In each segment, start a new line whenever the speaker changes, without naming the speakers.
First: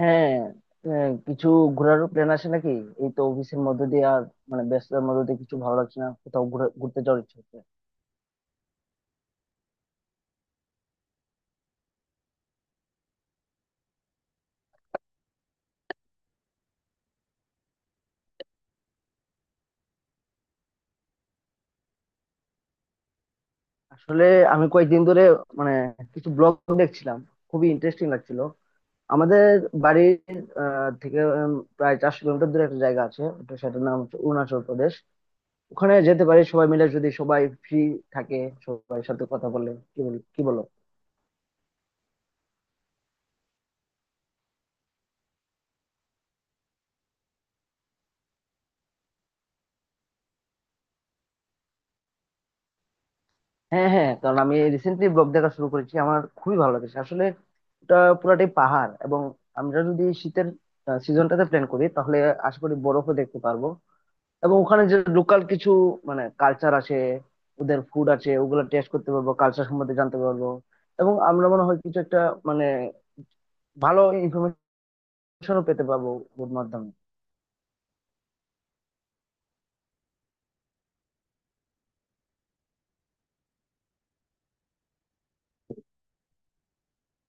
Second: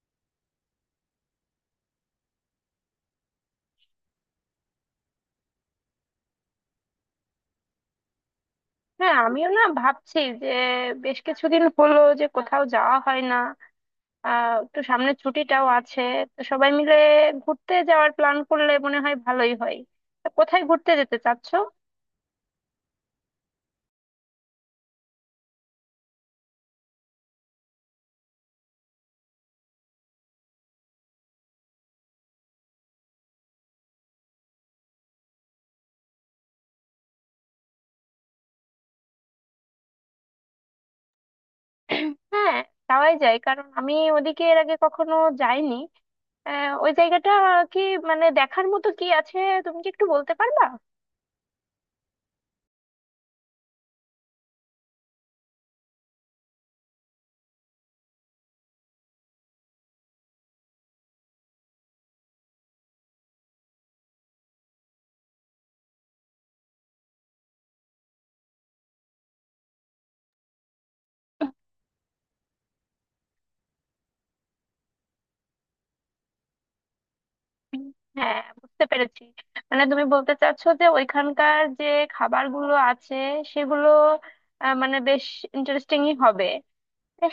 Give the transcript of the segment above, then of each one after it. হ্যাঁ। কিছু ঘোরারও প্ল্যান আছে নাকি? এই তো অফিসের মধ্যে দিয়ে আর মানে ব্যস্ততার মধ্যে দিয়ে কিছু ভালো লাগছে না, কোথাও ঘুরতে যাওয়ার ইচ্ছে হচ্ছে।
হ্যাঁ, আমিও না ভাবছি যে বেশ কিছুদিন হলো যে কোথাও যাওয়া হয় না। একটু সামনে ছুটিটাও আছে, তো সবাই মিলে ঘুরতে যাওয়ার প্ল্যান করলে মনে হয় ভালোই হয়। তা কোথায় ঘুরতে যেতে চাচ্ছো?
আসলে আমি কয়েকদিন ধরে মানে কিছু ব্লগ দেখছিলাম, খুবই ইন্টারেস্টিং লাগছিল। আমাদের বাড়ির থেকে প্রায় 400 কিলোমিটার দূরে একটা জায়গা আছে, ওটা সেটার নাম হচ্ছে অরুণাচল প্রদেশ। ওখানে যেতে পারি সবাই মিলে, যদি সবাই ফ্রি থাকে। সবাই সাথে কথা বলে কি বলো?
হ্যাঁ, যাওয়াই যায় কারণ আমি ওদিকে এর আগে কখনো যাইনি। ওই জায়গাটা কি, মানে দেখার মতো কি আছে? তুমি কি একটু বলতে পারবা?
হ্যাঁ, হ্যাঁ, কারণ আমি রিসেন্টলি ব্লগ দেখা শুরু করেছি, আমার খুবই ভালো লাগছে আসলে। ওটা পুরাটাই পাহাড়, এবং আমরা যদি শীতের সিজনটাতে প্ল্যান করি, তাহলে আশা করি বরফও দেখতে পারবো। এবং ওখানে যে লোকাল কিছু মানে কালচার আছে, ওদের ফুড আছে, ওগুলো টেস্ট করতে পারবো, কালচার সম্বন্ধে জানতে পারবো। এবং আমরা মনে হয় কিছু একটা মানে ভালো ইনফরমেশনও পেতে পারবো ওর মাধ্যমে।
হ্যাঁ, বুঝতে পেরেছি। মানে তুমি বলতে চাচ্ছো যে ওইখানকার যে খাবারগুলো আছে সেগুলো মানে বেশ ইন্টারেস্টিংই হবে।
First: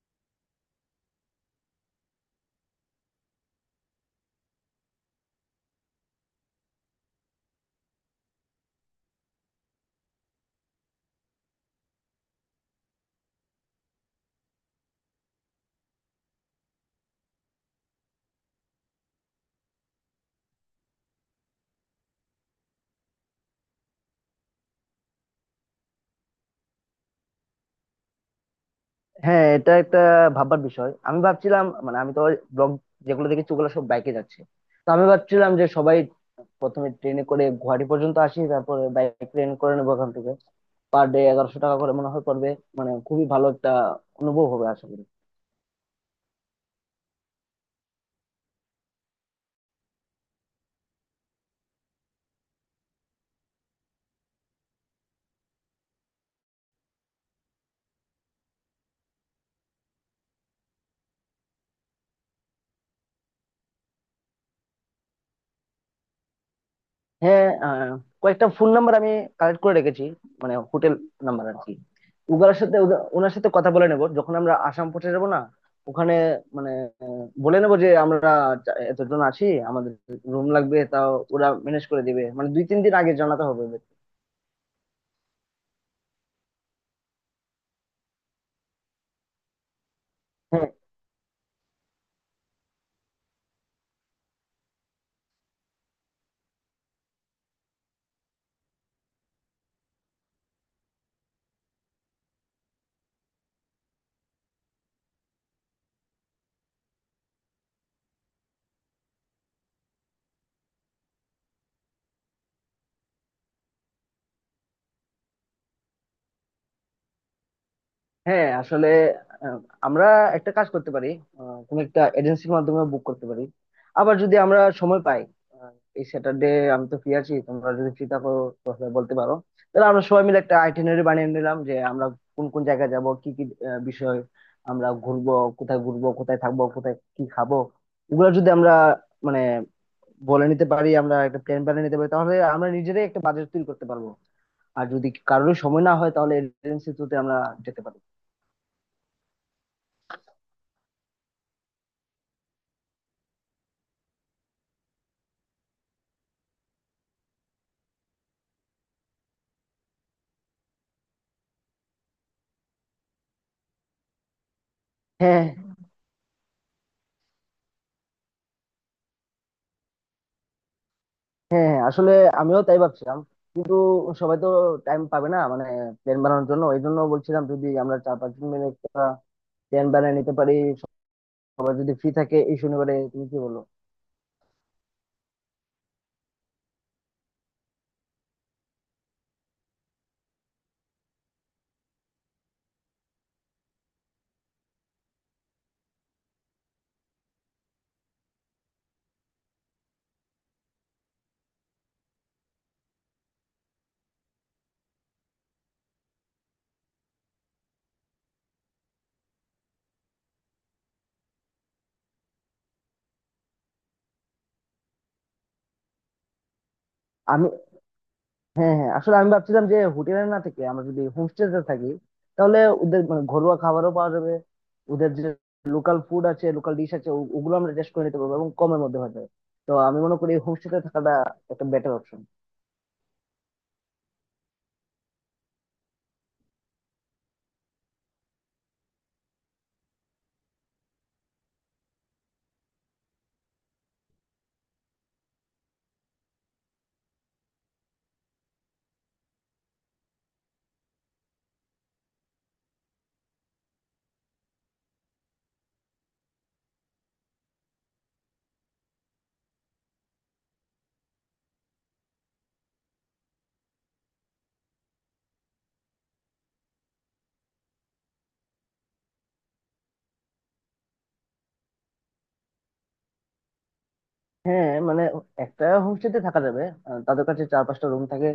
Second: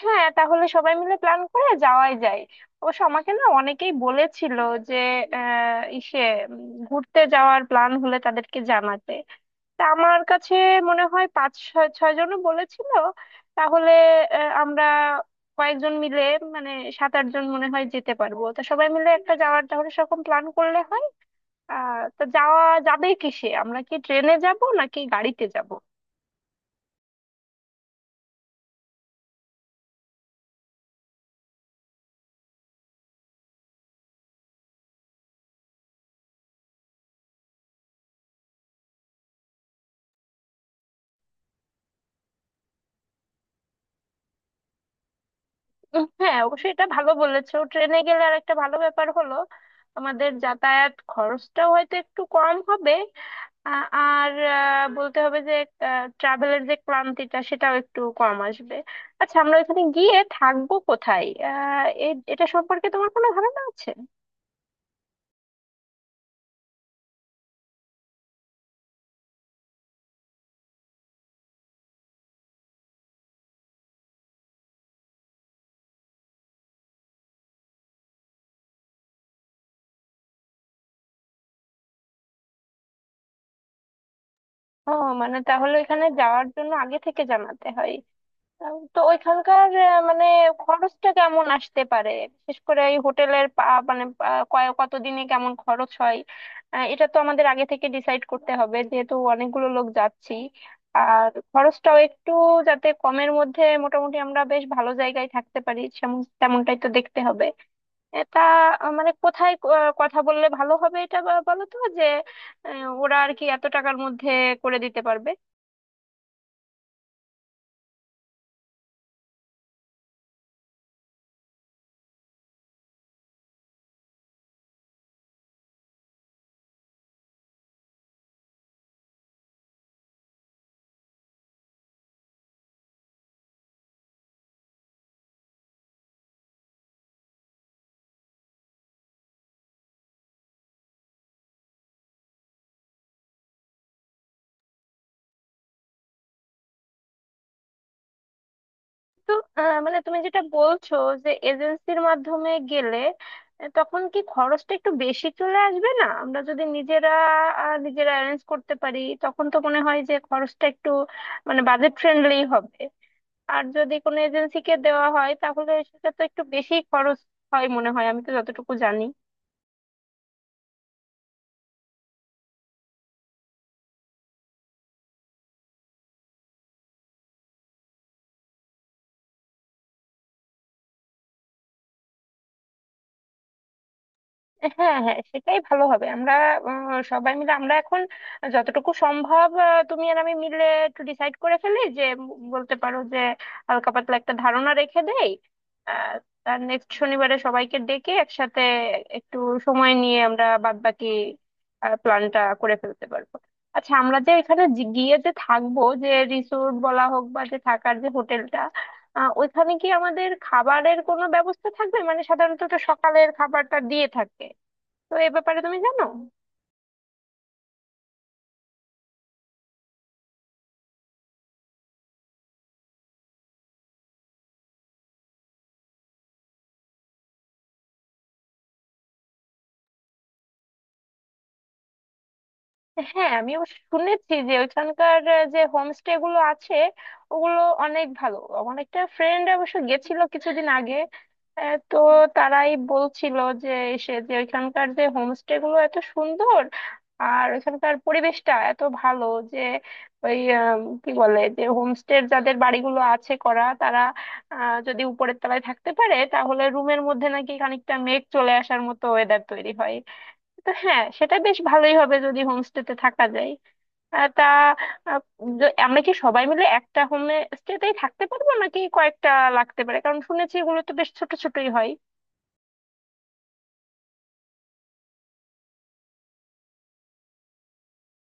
হ্যাঁ, তাহলে সবাই মিলে প্ল্যান করে যাওয়াই যায়। অবশ্য আমাকে না অনেকেই বলেছিল যে আহ ইসে ঘুরতে যাওয়ার প্ল্যান হলে তাদেরকে জানাতে। তা আমার কাছে মনে হয় পাঁচ ছয় ছয় জনও বলেছিল। তাহলে আমরা কয়েকজন মিলে, মানে 7-8 জন মনে হয় যেতে পারবো, তা সবাই মিলে একটা যাওয়ার তাহলে সেরকম প্ল্যান করলে হয়। তা যাওয়া যাবে কিসে, আমরা কি ট্রেনে যাব নাকি গাড়িতে যাব?
হ্যাঁ, এটা একটা ভাববার বিষয়। আমি ভাবছিলাম মানে আমি তো ব্লগ যেগুলো দেখেছি ওগুলো সব বাইকে যাচ্ছে। তো আমি ভাবছিলাম যে সবাই প্রথমে ট্রেনে করে গুয়াহাটি পর্যন্ত আসি, তারপরে বাইক ট্রেন করে নেবো ওখান থেকে। পার ডে 1100 টাকা করে মনে হয় পড়বে। মানে খুবই ভালো একটা অনুভব হবে আশা করি।
হ্যাঁ, অবশ্যই, এটা ভালো বলেছো। ট্রেনে গেলে আর একটা ভালো ব্যাপার হলো আমাদের যাতায়াত খরচটাও হয়তো একটু কম হবে। আ- আর বলতে হবে যে ট্রাভেলের যে ক্লান্তিটা সেটাও একটু কম আসবে। আচ্ছা, আমরা এখানে গিয়ে থাকবো কোথায়? এটা সম্পর্কে তোমার কোনো ধারণা আছে?
হ্যাঁ, কয়েকটা ফোন নাম্বার আমি কালেক্ট করে রেখেছি, মানে হোটেল নাম্বার আর কি। উগার সাথে ওনার সাথে কথা বলে নেবো যখন আমরা আসাম পৌঁছে যাবো না ওখানে, মানে বলে নেবো যে আমরা এতজন আছি, আমাদের রুম লাগবে, তাও ওরা ম্যানেজ করে দিবে, মানে 2-3 দিন আগে জানাতে হবে ওদের।
ও, মানে তাহলে এখানে যাওয়ার জন্য আগে থেকে জানাতে হয়। তো ওইখানকার মানে
হ্যাঁ,
খরচটা কেমন আসতে পারে? বিশেষ করে এই হোটেলের মানে, কতদিনে কেমন খরচ হয়? এটা তো আমাদের আগে থেকে ডিসাইড করতে হবে যেহেতু অনেকগুলো লোক যাচ্ছি। আর খরচটাও একটু, যাতে কমের মধ্যে মোটামুটি আমরা বেশ ভালো জায়গায় থাকতে পারি তেমনটাই তো দেখতে হবে। এটা মানে কোথায় কথা বললে ভালো হবে, এটা বলো তো যে ওরা আর কি এত টাকার মধ্যে করে দিতে পারবে?
হ্যাঁ, আসলে আহ, আমরা একটা কাজ করতে পারি, কোনো একটা এজেন্সির মাধ্যমে বুক করতে পারি। আবার যদি আমরা সময় পাই, আহ, এই স্যাটারডে আমি তো ফ্রি আছি, তোমরা যদি ফ্রি থাকো তাহলে বলতে পারো। তাহলে আমরা সবাই মিলে একটা আইটিনারি বানিয়ে নিলাম যে আমরা কোন কোন জায়গায় যাব, কি কি বিষয় আমরা ঘুরবো, কোথায় ঘুরবো, কোথায় থাকবো, কোথায় কি খাবো। এগুলো যদি আমরা মানে বলে নিতে পারি, আমরা একটা প্ল্যান বানিয়ে নিতে পারি, তাহলে আমরা নিজেরাই একটা বাজেট তৈরি করতে পারবো। আর যদি কারোর সময় না হয় তাহলে এজেন্সি থ্রুতে আমরা যেতে পারি।
তো মানে তুমি যেটা বলছো, যে এজেন্সির মাধ্যমে গেলে তখন কি খরচটা একটু বেশি চলে আসবে না? আমরা যদি নিজেরা অ্যারেঞ্জ করতে পারি তখন তো মনে হয় যে খরচটা একটু, মানে বাজেট ফ্রেন্ডলি হবে। আর যদি কোনো এজেন্সিকে দেওয়া হয়
হ্যাঁ,
তাহলে সেটা তো একটু বেশি খরচ হয় মনে হয়, আমি তো যতটুকু জানি।
হ্যাঁ, হ্যাঁ, আসলে আমিও তাই ভাবছিলাম। কিন্তু সবাই তো টাইম পাবে না মানে প্ল্যান বানানোর জন্য, এই জন্য বলছিলাম যদি আমরা 4-5 জন মিলে একটা প্ল্যান বানিয়ে নিতে পারি, সবাই যদি ফ্রি থাকে এই শনিবারে। তুমি কি বলো?
হ্যাঁ হ্যাঁ, সেটাই ভালো হবে। আমরা সবাই মিলে আমরা এখন যতটুকু সম্ভব, তুমি আর আমি মিলে একটু ডিসাইড করে ফেলি যে বলতে পারো যে হালকা পাতলা একটা ধারণা রেখে দেই। আহ, আর নেক্সট শনিবারে সবাইকে ডেকে একসাথে একটু সময় নিয়ে আমরা বাদবাকি প্ল্যানটা করে ফেলতে পারবো। আচ্ছা, আমরা যে এখানে গিয়ে যে থাকবো, যে রিসোর্ট বলা হোক বা যে থাকার যে হোটেলটা, ওইখানে কি আমাদের খাবারের কোনো ব্যবস্থা থাকবে? মানে সাধারণত তো সকালের খাবারটা দিয়ে থাকে, তো এ ব্যাপারে তুমি জানো?
আমি, হ্যাঁ, আসলে আমি ভাবছিলাম যে হোটেলে না থেকে আমরা যদি হোমস্টেতে থাকি, তাহলে ওদের মানে ঘরোয়া খাবারও পাওয়া যাবে। ওদের যে লোকাল ফুড আছে, লোকাল ডিশ আছে, ওগুলো আমরা টেস্ট করে নিতে পারবো এবং কমের মধ্যে হয়ে যাবে। তো আমি মনে করি হোমস্টেতে থাকাটা একটা বেটার অপশন।
হ্যাঁ, আমি অবশ্য শুনেছি যে ওইখানকার যে হোমস্টে গুলো আছে ওগুলো অনেক ভালো। আমার একটা ফ্রেন্ড অবশ্য গেছিল কিছুদিন আগে, তো তারাই বলছিল যে সে যে ওইখানকার যে হোমস্টে গুলো এত সুন্দর আর ওইখানকার পরিবেশটা এত ভালো যে ওই কি বলে, যে হোমস্টের যাদের বাড়িগুলো আছে করা, তারা যদি উপরের তলায় থাকতে পারে তাহলে রুমের মধ্যে নাকি খানিকটা মেঘ চলে আসার মতো ওয়েদার তৈরি হয়। তো হ্যাঁ, সেটা বেশ ভালোই হবে যদি হোমস্টেতে থাকা যায়। তা আহ, আমরা কি সবাই মিলে একটা হোম স্টেতেই থাকতে পারবো নাকি কয়েকটা লাগতে পারে? কারণ শুনেছি এগুলো তো বেশ ছোট ছোটই হয়।
হ্যাঁ, মানে একটা হোমস্টেতে থাকা যাবে। তাদের কাছে 4-5টা রুম থাকে,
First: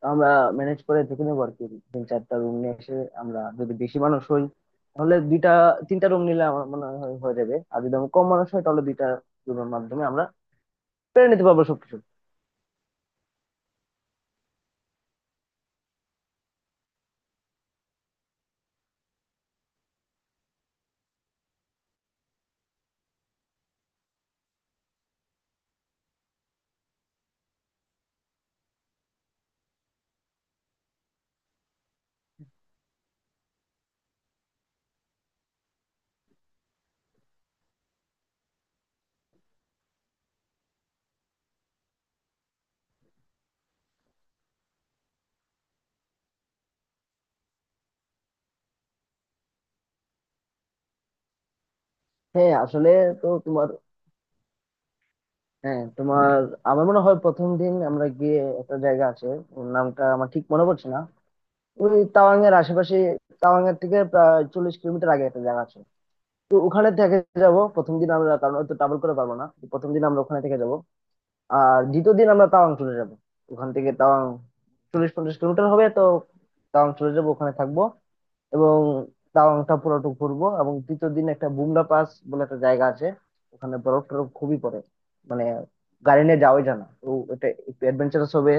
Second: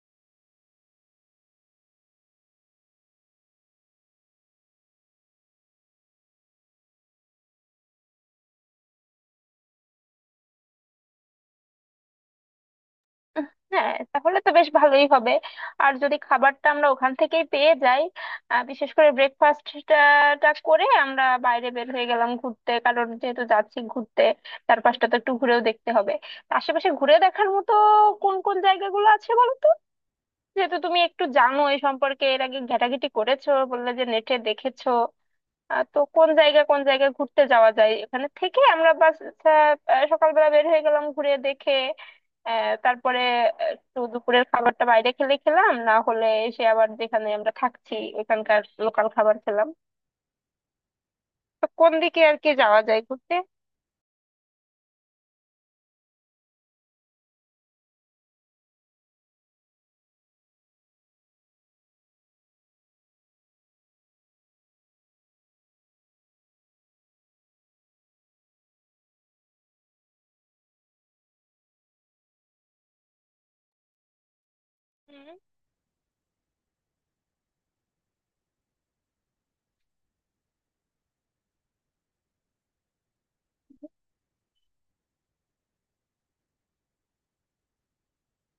তো আমরা ম্যানেজ করে দেখে নেবো আর কি। 3-4টা রুম নিয়ে এসে, আমরা যদি বেশি মানুষ হই তাহলে 2-3টা রুম নিলে আমার মনে হয় হয়ে যাবে। আর যদি আমরা কম মানুষ হয় তাহলে 2টা রুমের মাধ্যমে আমরা পেরে নিতে পারবো সবকিছু।
উহ, হ্যাঁ, তাহলে তো বেশ ভালোই হবে। আর যদি খাবারটা আমরা ওখান থেকেই পেয়ে যাই, বিশেষ করে ব্রেকফাস্টটা করে আমরা বাইরে বের হয়ে গেলাম ঘুরতে, কারণ যেহেতু যাচ্ছি ঘুরতে, চারপাশটা তো একটু ঘুরেও দেখতে হবে। তা আশেপাশে ঘুরে দেখার মতো কোন কোন জায়গাগুলো আছে বলো তো? যেহেতু তুমি একটু জানো এই সম্পর্কে, এর আগে ঘেটাঘেটি করেছো বললে যে নেটে দেখেছো। তো কোন জায়গা কোন জায়গায় ঘুরতে যাওয়া যায় এখানে থেকে? আমরা বাস সকালবেলা বের হয়ে গেলাম ঘুরে দেখে, তারপরে একটু দুপুরের খাবারটা বাইরে খেলে খেলাম না হলে এসে আবার যেখানে আমরা থাকছি ওখানকার লোকাল খাবার খেলাম। তো কোন দিকে আর কি
হ্যাঁ,
যাওয়া
আসলে,
যায়
তো
ঘুরতে?
তোমার হ্যাঁ তোমার আমার মনে হয় প্রথম দিন আমরা গিয়ে একটা জায়গা আছে, ওর নামটা আমার ঠিক মনে পড়ছে না, ওই তাওয়াং এর আশেপাশে। তাওয়াং এর থেকে প্রায় 40 কিলোমিটার আগে একটা জায়গা আছে, তো ওখানে থেকে যাব প্রথম দিন আমরা, কারণ অত ট্রাভেল করে পারবো না। তো প্রথম দিন আমরা ওখানে থেকে যাব। আর দ্বিতীয় দিন আমরা তাওয়াং চলে যাব, ওখান থেকে তাওয়াং 40-50 কিলোমিটার হবে তো। তাওয়াং চলে যাব, ওখানে থাকবো। এবং তাওয়াংটা পুরোটুকু ঘুরবো। এবং তৃতীয় দিন একটা বুমলা পাস বলে একটা জায়গা আছে, ওখানে বরফ টরফ খুবই পড়ে। মানে গাড়ি নিয়ে যাওয়াই জানা তো, এটা একটু অ্যাডভেঞ্চারাস হবে।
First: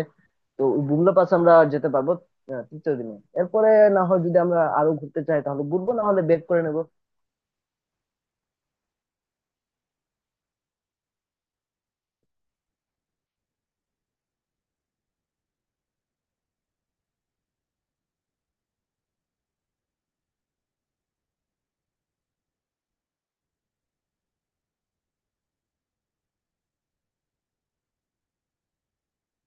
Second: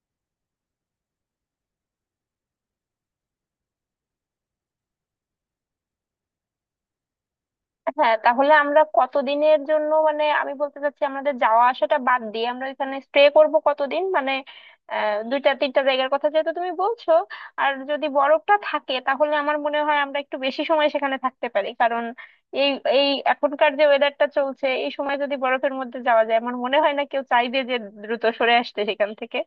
তো ওই বুমলা পাস আমরা যেতে পারবো তৃতীয় দিনে। এরপরে না হয় যদি আমরা আরো ঘুরতে চাই তাহলে ঘুরবো, না হলে বেক করে নেবো।
হ্যাঁ, তাহলে আমরা কতদিনের জন্য, মানে আমি বলতে চাচ্ছি আমাদের যাওয়া আসাটা বাদ দিয়ে আমরা এখানে স্টে করব কতদিন, মানে দুইটা তিনটা জায়গার কথা যেহেতু তুমি বলছো। আর যদি বরফটা থাকে তাহলে আমার মনে হয় আমরা একটু বেশি সময় সেখানে থাকতে পারি, কারণ এই এই এখনকার যে ওয়েদারটা চলছে এই সময় যদি বরফের মধ্যে যাওয়া যায় আমার মনে হয় না কেউ চাইবে যে দ্রুত সরে আসতে সেখান থেকে।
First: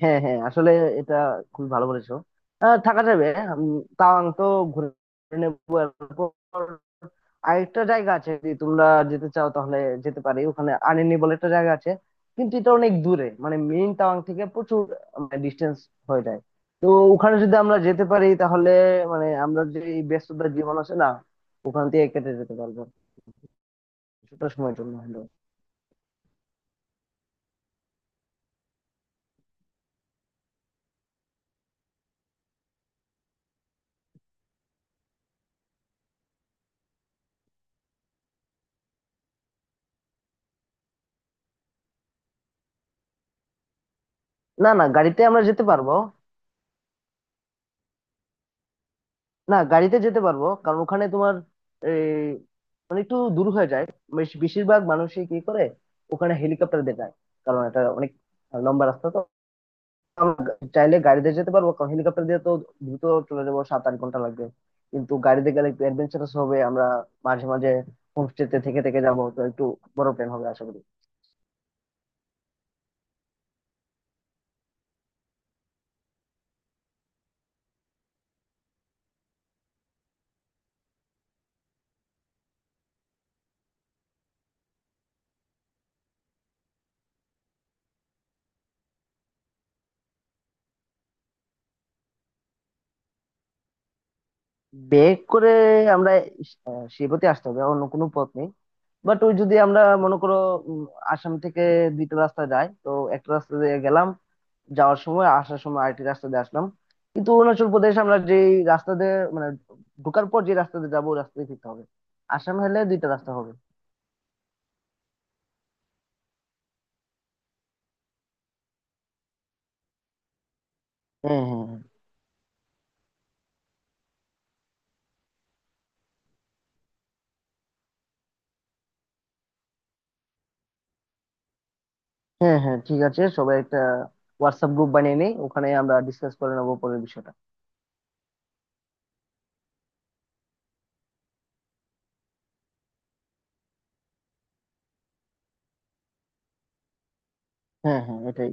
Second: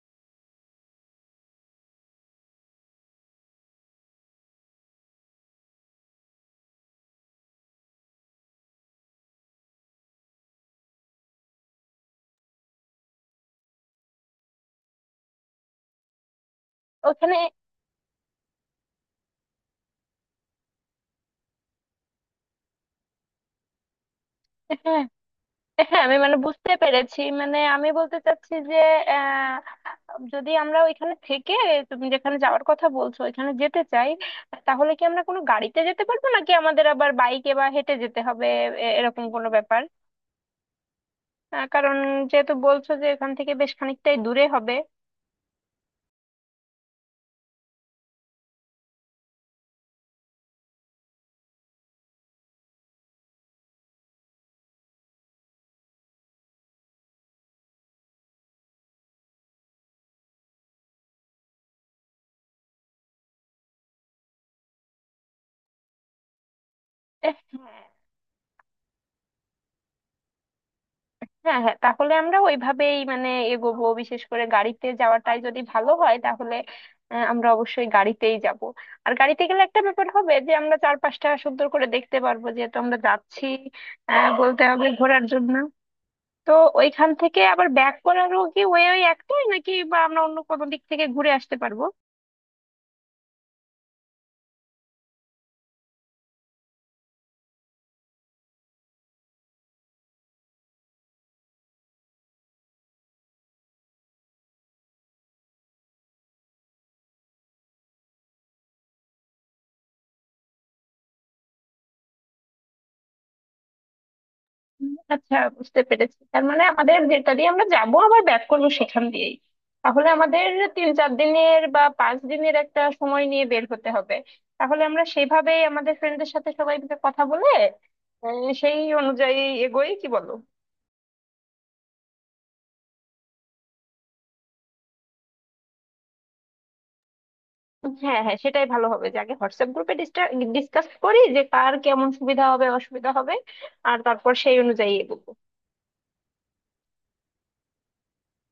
হ্যাঁ, হ্যাঁ, আসলে এটা খুবই ভালো বলেছো। থাকা যাবে। তাওয়াং তো ঘুরে নেবো। এরপর আরেকটা জায়গা আছে, যদি তোমরা যেতে চাও তাহলে যেতে পারি। ওখানে আনিনি বলে একটা জায়গা আছে, কিন্তু এটা অনেক দূরে, মানে মেইন তাওয়াং থেকে প্রচুর ডিস্টেন্স হয়ে যায়। তো ওখানে
ওখানে,
যদি আমরা যেতে পারি তাহলে, মানে আমরা যে এই ব্যস্ততার জীবন আছে না, ওখান থেকে কেটে যেতে পারবো কিছুটা সময়ের জন্য
হ্যাঁ
হলেও।
হ্যাঁ, আমি মানে বুঝতে পেরেছি। মানে আমি বলতে চাচ্ছি যে যদি আমরা ওইখানে থেকে তুমি যেখানে যাওয়ার কথা বলছো ওইখানে যেতে চাই, তাহলে কি আমরা কোনো গাড়িতে যেতে পারবো নাকি আমাদের আবার বাইকে বা হেঁটে যেতে হবে? এরকম কোনো ব্যাপার, কারণ যেহেতু বলছো যে এখান থেকে বেশ খানিকটাই দূরে
না,
হবে।
না, গাড়িতে আমরা যেতে পারবো, না গাড়িতে যেতে পারবো, কারণ ওখানে তোমার এই মানে একটু দূর হয়ে যায়। বেশিরভাগ মানুষই কি করে ওখানে হেলিকপ্টার দিয়ে যায়, কারণ এটা অনেক লম্বা রাস্তা তো। আমরা চাইলে গাড়িতে যেতে পারবো, কারণ হেলিকপ্টার দিয়ে তো দ্রুত চলে যাবো। 7-8 ঘন্টা লাগবে। কিন্তু গাড়িতে গেলে একটু অ্যাডভেঞ্চারাস হবে, আমরা
এহ,
মাঝে মাঝে হোমস্টেতে থেকে থেকে যাবো, তো একটু বড় প্ল্যান হবে আশা করি।
হ্যাঁ হ্যাঁ, তাহলে আমরা ওইভাবেই, মানে, এগোবো। বিশেষ করে গাড়িতে যাওয়াটাই যদি ভালো হয় তাহলে আমরা অবশ্যই গাড়িতেই যাব। আর গাড়িতে গেলে একটা ব্যাপার হবে যে আমরা চারপাশটা সুন্দর করে দেখতে পারবো যেহেতু আমরা যাচ্ছি, বলতে হবে, ঘোরার জন্য। তো ওইখান থেকে আবার ব্যাক করারও কি ওই ওই একটাই নাকি বা আমরা অন্য কোনো দিক থেকে ঘুরে আসতে পারবো?
ব্যাক করে আমরা শিবতে আসতে হবে, অন্য কোনো পথ নেই। বাট ওই যদি আমরা মনে করো, উম, আসাম থেকে দুইটা রাস্তা যাই তো। একটা রাস্তা দিয়ে গেলাম, যাওয়ার সময় আসার সময় আরেকটি রাস্তা দিয়ে আসলাম। কিন্তু অরুণাচল প্রদেশ আমরা যে রাস্তা দিয়ে মানে ঢোকার পর যে রাস্তা দিয়ে যাবো, ওই রাস্তা দিয়ে ফিরতে হবে। আসাম হলে দুইটা রাস্তা হবে।
হুম। আচ্ছা, বুঝতে পেরেছি। তার মানে আমাদের যেটা দিয়ে আমরা যাব আবার ব্যাক করবো সেখান দিয়েই। তাহলে আমাদের তিন চার
হ্যাঁ,
দিনের
হ্যাঁ, হ্যাঁ।
বা 5 দিনের একটা সময় নিয়ে বের হতে হবে। তাহলে আমরা সেভাবেই আমাদের ফ্রেন্ডদের সাথে সবাই মিলে কথা বলে সেই অনুযায়ী এগোই, কি বলো?
হ্যাঁ, হ্যাঁ, ঠিক আছে। সবাই একটা হোয়াটসঅ্যাপ গ্রুপ বানিয়ে নিই, ওখানে আমরা ডিসকাস করে নেবো পরের বিষয়টা।
হ্যাঁ হ্যাঁ, সেটাই ভালো হবে যে আগে হোয়াটসঅ্যাপ গ্রুপে ডিসকাস করি যে কার কেমন সুবিধা হবে, অসুবিধা হবে, আর তারপর সেই অনুযায়ী এগোবো।
হ্যাঁ, হ্যাঁ, এটাই।